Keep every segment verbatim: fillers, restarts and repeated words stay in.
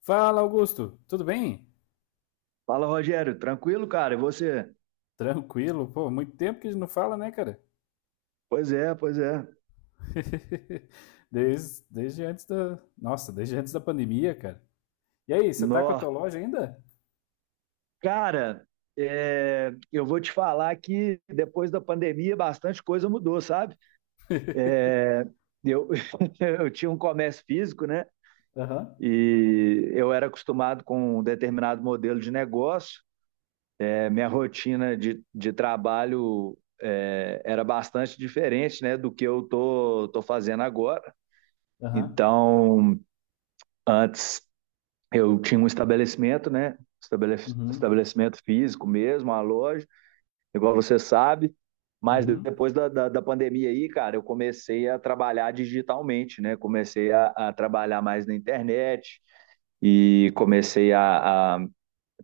Fala, Augusto. Tudo bem? Fala, Rogério. Tranquilo, cara? E você? Tranquilo. Pô, muito tempo que a gente não fala, né, cara? Pois é, pois é. Desde, desde antes da. Nossa, desde antes da pandemia, cara. E aí, você tá com a tua Nó. loja ainda? Cara, é, eu vou te falar que depois da pandemia bastante coisa mudou, sabe? Eu, eu tinha um comércio físico, né? Aham, E eu era acostumado com um determinado modelo de negócio. É, minha rotina de, de trabalho é, era bastante diferente, né, do que eu tô, tô fazendo agora. aham. Então, antes eu tinha um estabelecimento, né? Estabelec- Uhum, Estabelecimento físico mesmo, uma loja, igual você sabe. Mas uhum. depois da, da, da pandemia aí, cara, eu comecei a trabalhar digitalmente, né? Comecei a, a trabalhar mais na internet e comecei a, a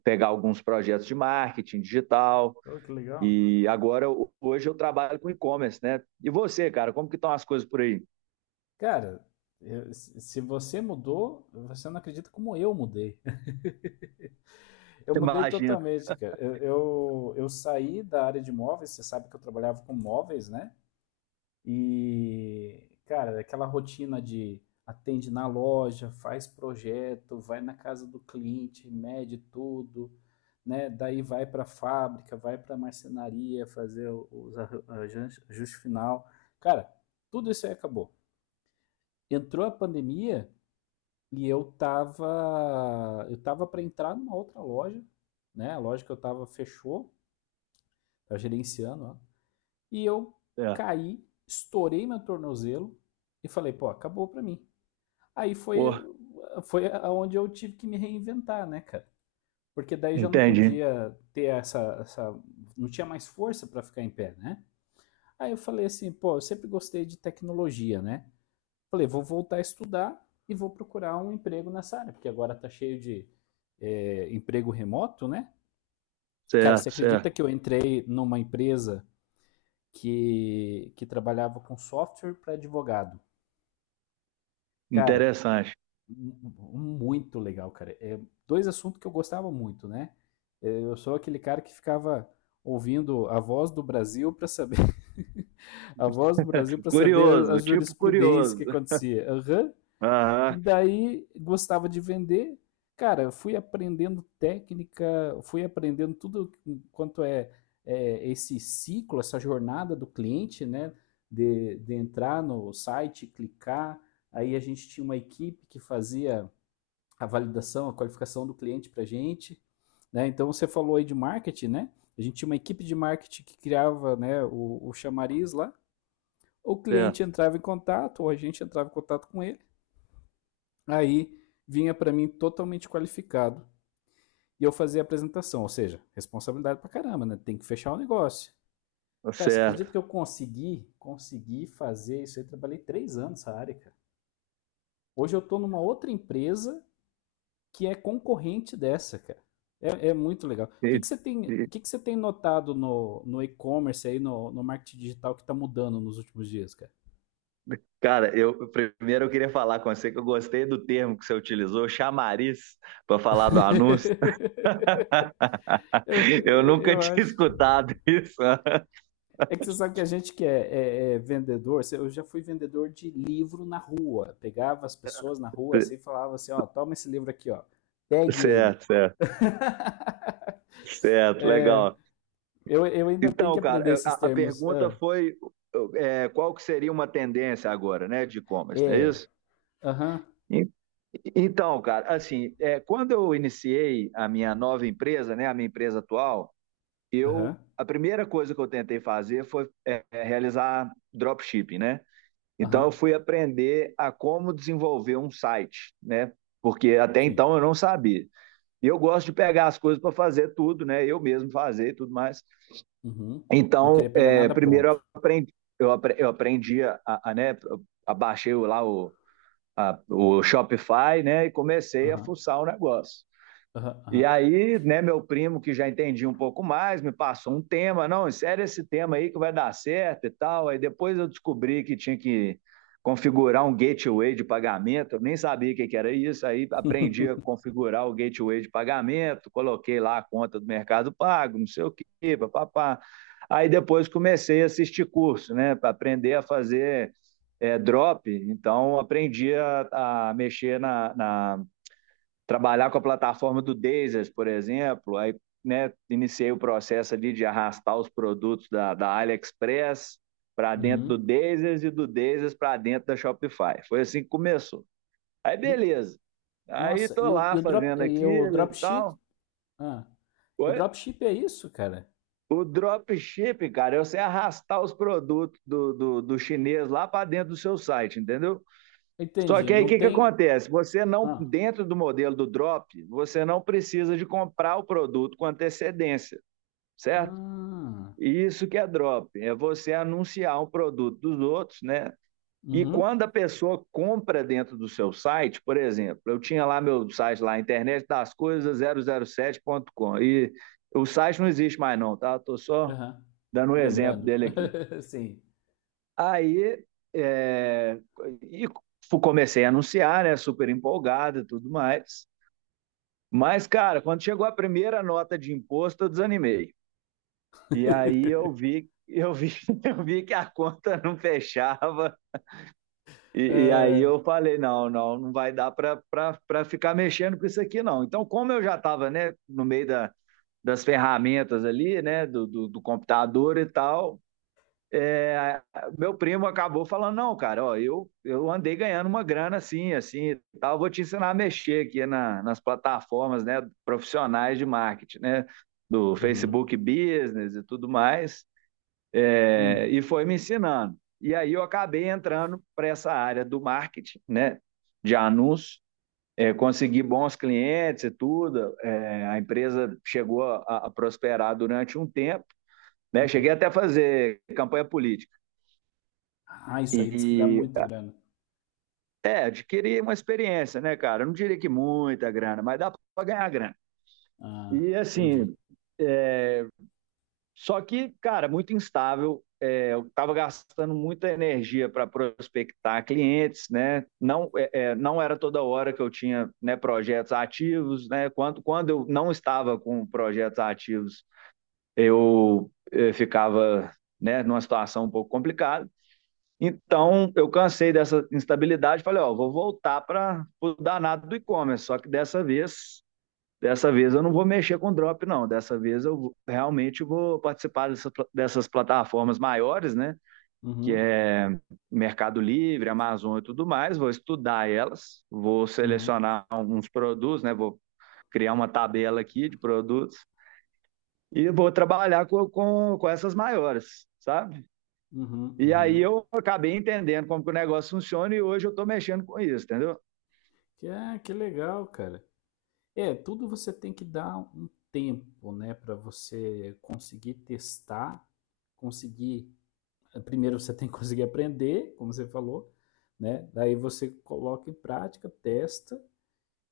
pegar alguns projetos de marketing digital. Oh, que legal. E agora, ho- hoje, eu trabalho com e-commerce, né? E você, cara, como que estão as coisas por aí? Cara, eu- se se você mudou, você não acredita como eu mudei. Eu mudei Imagina. totalmente, cara. Eu, eu, eu saí da área de móveis, você sabe que eu trabalhava com móveis, né? E, cara, aquela rotina de atende na loja, faz projeto, vai na casa do cliente, mede tudo, né? Daí vai para a fábrica, vai para a marcenaria fazer o- os arran- ajuste final. Cara, tudo isso aí acabou. Entrou a pandemia e eu tava, eu tava para entrar numa outra loja, né? A loja que eu tava fechou, tava gerenciando, ó. E eu Certo. caí, estourei meu tornozelo e falei, pô, acabou pra mim. Aí Pô, foi, foi onde eu tive que me reinventar, né, cara? Porque daí já não entendi. podia ter essa. essa não tinha mais força para ficar em pé, né? Aí eu falei assim, pô, eu sempre gostei de tecnologia, né? Falei, vou voltar a estudar e vou procurar um emprego nessa área, porque agora tá cheio de é, emprego remoto, né? Cara, você Certo, acredita certo. que eu entrei numa empresa que, que trabalhava com software para advogado. Cara, Interessante. um, um, um muito legal, cara. É dois assuntos que eu gostava muito, né? É, Eu sou aquele cara que ficava ouvindo a voz do Brasil para saber a voz do Brasil para saber a, a Curioso, tipo jurisprudência que curioso. acontecia. Aham, e Aham, daí gostava de vender. Cara, eu fui aprendendo técnica, fui aprendendo tudo quanto é, é, esse ciclo, essa jornada do cliente, né? De, de entrar no site, clicar. Aí a gente tinha uma equipe que fazia a validação, a qualificação do cliente para a gente. Né? Então você falou aí de marketing, né? A gente tinha uma equipe de marketing que criava né, o, o chamariz lá. O certo, cliente entrava em contato, ou a gente entrava em contato com ele. Aí vinha para mim totalmente qualificado e eu fazia a apresentação, ou seja, responsabilidade pra caramba, né? Tem que fechar o negócio. tá Cara, você certo. acredita que eu consegui, consegui fazer isso aí? Trabalhei três anos nessa área, cara. Hoje eu tô numa outra empresa que é concorrente dessa, cara. É, é muito legal. O E- que, que você tem, o e- que, que você tem notado no, no e-commerce aí, no, no marketing digital que tá mudando nos últimos dias, cara? Cara, eu primeiro eu queria falar com você que eu gostei do termo que você utilizou, chamariz, para falar do anúncio. eu, Eu nunca eu tinha acho. escutado isso. É que você sabe que a gente que é, é- é vendedor, eu já fui vendedor de livro na rua. Pegava as pessoas na rua assim e falava assim, ó, toma esse livro aqui, ó. Pegue ele. Certo, certo, certo, legal. Eu, eu ainda tenho que Então, cara, aprender eu- esses a, a termos. pergunta Ah, foi eu- é, qual que seria uma tendência agora, né, de e-commerce, não é é, isso? aham, En- Então, cara, assim, é, quando eu iniciei a minha nova empresa, né, a minha empresa atual, eu aham, a primeira coisa que eu tentei fazer foi é, é, realizar dropshipping, né? Então eu aham, fui aprender a como desenvolver um site, né? Porque até sim, então eu não sabia. E eu gosto de pegar as coisas para fazer tudo, né? Eu mesmo fazer e tudo mais. uhum. Não queria Então, pegar é, nada primeiro eu pronto. aprendi, eu apre- eu aprendi a, a, né, eu abaixei lá o a- o Shopify, né? E comecei a Aham, fuçar o negócio. aham, E aham. aí, né, meu primo, que já entendia um pouco mais, me passou um tema, não, insere esse tema aí que vai dar certo e tal. Aí depois eu descobri que tinha que configurar um gateway de pagamento, eu nem sabia o que era isso, aí aprendi a configurar o gateway de pagamento, coloquei lá a conta do Mercado Pago, não sei o que, papapá. Aí depois comecei a assistir curso, né, para aprender a fazer é, drop, então aprendi a, a mexer na, na trabalhar com a plataforma do Dazers, por exemplo, aí né, iniciei o processo ali de arrastar os produtos da, da AliExpress para dentro do Uhum. Dazers e do Dazers para dentro da Shopify. Foi assim que começou. Aí E- beleza. Aí nossa, tô e o, e lá o drop, fazendo e o aquilo e dropship? tal. Ah, o Oi? dropship é isso, cara? O dropship, cara, é você arrastar os produtos do, do, do chinês lá para dentro do seu site, entendeu? Só Entendi, que aí o não que, que tem... acontece? Você não, Ah, dentro do modelo do drop, você não precisa de comprar o produto com antecedência, certo? ah. E isso que é drop, é você anunciar um produto dos outros, né? E Uhum, quando a pessoa compra dentro do seu site, por exemplo, eu tinha lá meu site lá, internet das coisas zero zero sete ponto com, e o site não existe mais não, tá? Estou só aham. dando um exemplo Lembrando. dele aqui. Sim. Aí é, e fu- Comecei a anunciar, né? Super empolgado e tudo mais. Mas, cara, quando chegou a primeira nota de imposto, eu desanimei. E aí eu vi, eu vi, eu vi que a conta não fechava. E, e aí É. eu falei, não, não, não vai dar para para ficar mexendo com isso aqui, não. Então, como eu já estava, né, no meio da, das ferramentas ali, né, do, do do computador e tal, é, meu primo acabou falando, não, cara, ó, eu, eu andei ganhando uma grana assim, assim, e tal, vou te ensinar a mexer aqui na, nas plataformas, né, profissionais de marketing, né, do Uhum. Facebook Business e tudo mais, é, Hum, e foi me ensinando. E aí eu acabei entrando para essa área do marketing, né, de anúncios, é, consegui bons clientes e tudo, é, a empresa chegou a, a prosperar durante um tempo, né, cheguei uhum. até a fazer campanha política, Ah, isso aí diz que dá e muita grana. é, adquirir uma experiência, né, cara? Eu não diria que muita grana, mas dá para ganhar grana. Ah, E entendi. assim, só que, cara, muito instável. É, eu estava gastando muita energia para prospectar clientes, né? Não, é, é, não era toda hora que eu tinha né, projetos ativos, né? Quando, quando eu não estava com projetos ativos, eu, eu ficava né, numa situação um pouco complicada. Então, eu cansei dessa instabilidade, falei, ó, vou voltar para o danado do e-commerce, só que dessa vez, dessa vez eu não vou mexer com drop, não. Dessa vez eu vou- realmente vou participar dessa- dessas plataformas maiores, né? Que Uhum, é Mercado Livre, Amazon e tudo mais. Vou estudar elas, vou uhum, selecionar alguns produtos, né? Vou criar uma tabela aqui de produtos e vou trabalhar com, com, com essas maiores, sabe? uhum, E aí uhum. eu acabei entendendo como que o negócio funciona e hoje eu estou mexendo com isso, entendeu? Que, ah, que legal, cara. É, tudo você tem que dar um tempo, né, para você conseguir testar, conseguir. eh, Primeiro você tem que conseguir aprender, como você falou, né? Daí você coloca em prática, testa.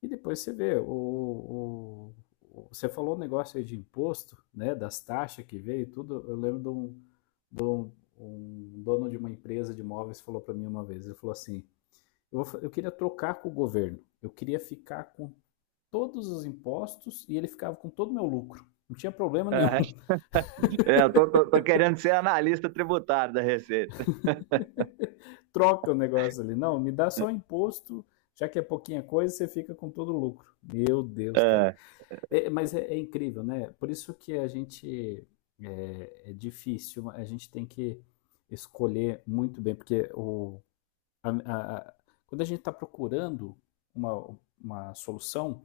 E depois você vê, o, o- você falou um negócio aí de imposto, né, das taxas que veio e tudo. Eu lembro de um, de um- um dono de uma empresa de imóveis falou para mim uma vez, ele falou assim, eu, eu queria trocar com o governo, eu queria ficar com todos os impostos e ele ficava com todo o meu lucro. Não tinha problema nenhum. É, é eu tô, tô, tô, querendo ser analista tributário da Receita. Troca o negócio ali. Não, me dá só o imposto, já que é pouquinha coisa, você fica com todo o lucro. Meu Deus, cara. É. É, mas é, é incrível, né? Por isso que a gente é, é difícil, a gente tem que escolher muito bem, porque o, a- a- a- quando a gente está procurando uma, uma solução,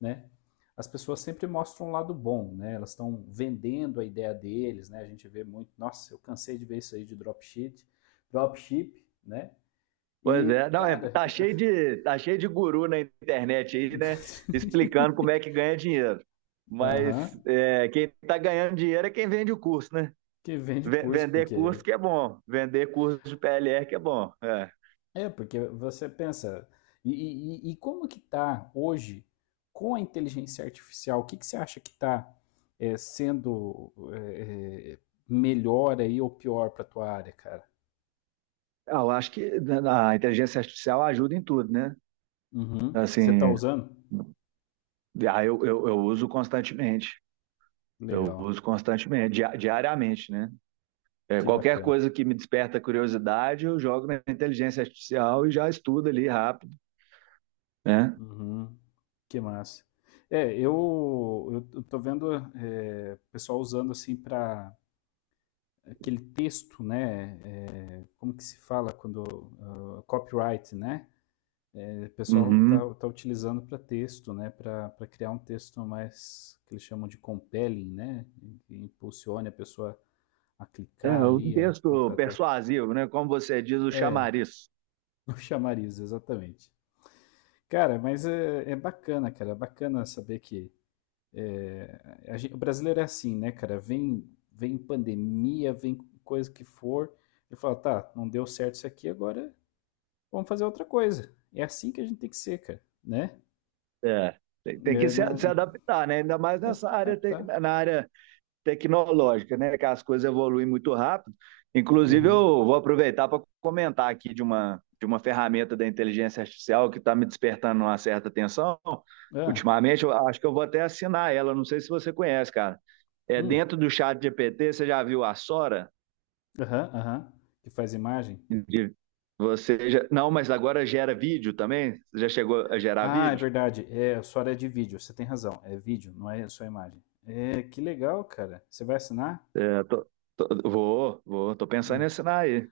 né? As pessoas sempre mostram um lado bom, né? Elas estão vendendo a ideia deles, né? A gente vê muito, nossa, eu cansei de ver isso aí de dropship, dropship, né? Pois E, é, não, é, cara, tá cheio de tá cheio de guru na internet aí, né? Explicando como é que ganha dinheiro. aham, Mas é, quem está ganhando dinheiro é quem vende o curso, né? que vende Ve- curso, Vender porque curso que é bom, vender curso de P L R que é bom. É. É, porque você pensa, e, e- e- como que está hoje com a inteligência artificial? O que que você acha que está sendo é, é, melhor aí ou pior para tua área, cara? Ah, eu acho que a inteligência artificial ajuda em tudo, né? Uhum. Você está Assim, usando? ah, eu, eu, eu uso constantemente. Eu Legal, uso constantemente, dia- diariamente, né? É, que Qualquer bacana. coisa que me desperta curiosidade, eu jogo na inteligência artificial e já estudo ali rápido, né? Uhum. Que massa. É, eu, eu eu tô vendo é, pessoal usando assim para aquele texto, né? é, como que se fala quando ah, copyright, né? O pessoal Uhum. está tá utilizando para texto, né? Para criar um texto mais que eles chamam de compelling, né? Que impulsione a pessoa a É, clicar é um ali, a texto contratar. persuasivo, né? Como você diz, o É, chamariz. o chamariz, exatamente. Cara, mas é, é bacana, cara. É bacana saber que é, a gente- o brasileiro é assim, né, cara? Vem, vem pandemia, vem coisa que for. Ele fala, tá, não deu certo isso aqui, agora vamos fazer outra coisa. É assim que a gente tem que ser, cara, né? É. Tem, tem que É, se, se não, adaptar, né? Ainda mais é, tá, nessa tá, área, te- tá. na área tecnológica, né? Que as coisas evoluem muito rápido. Inclusive, Aham. eu vou aproveitar para comentar aqui de uma, de uma ferramenta da inteligência artificial que está me despertando uma certa atenção. Hã? Ultimamente, eu acho que eu vou até assinar ela. Não sei se você conhece, cara. É Hum. dentro do chat G P T, você já viu a Sora? Aham, aham. Que faz imagem? De- Você já... Não, mas agora gera vídeo também? Você já chegou a gerar Ah, é vídeo? verdade. É, a sua área é de vídeo, você tem razão. É vídeo, não é só imagem. É, que legal, cara. Você vai assinar? É, tô- tô- vou, vou, tô pensando É, em assinar aí.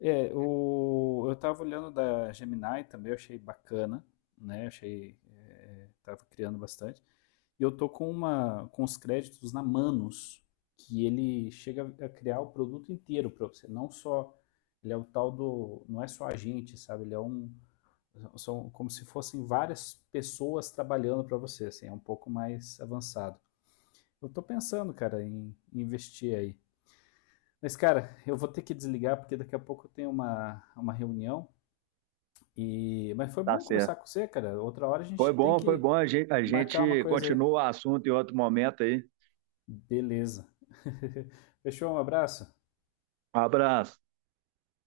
É, o, eu tava olhando da Gemini também, eu achei bacana, né? Eu achei, é, tava criando bastante. E eu tô com uma, com os créditos na Manus, que ele chega a criar o produto inteiro para você, não só, ele é o tal do, não é só agente, sabe? Ele é um. São como se fossem várias pessoas trabalhando para você, assim, é um pouco mais avançado. Eu tô pensando, cara, em em investir aí. Mas, cara, eu vou ter que desligar porque daqui a pouco eu tenho uma, uma reunião. E... Mas foi Tá bom conversar com certo. você, cara. Outra hora a Foi gente tem bom, foi que bom. A gente, a marcar uma gente coisa aí. continua o assunto em outro momento aí. Beleza. Fechou? Um abraço. Um abraço.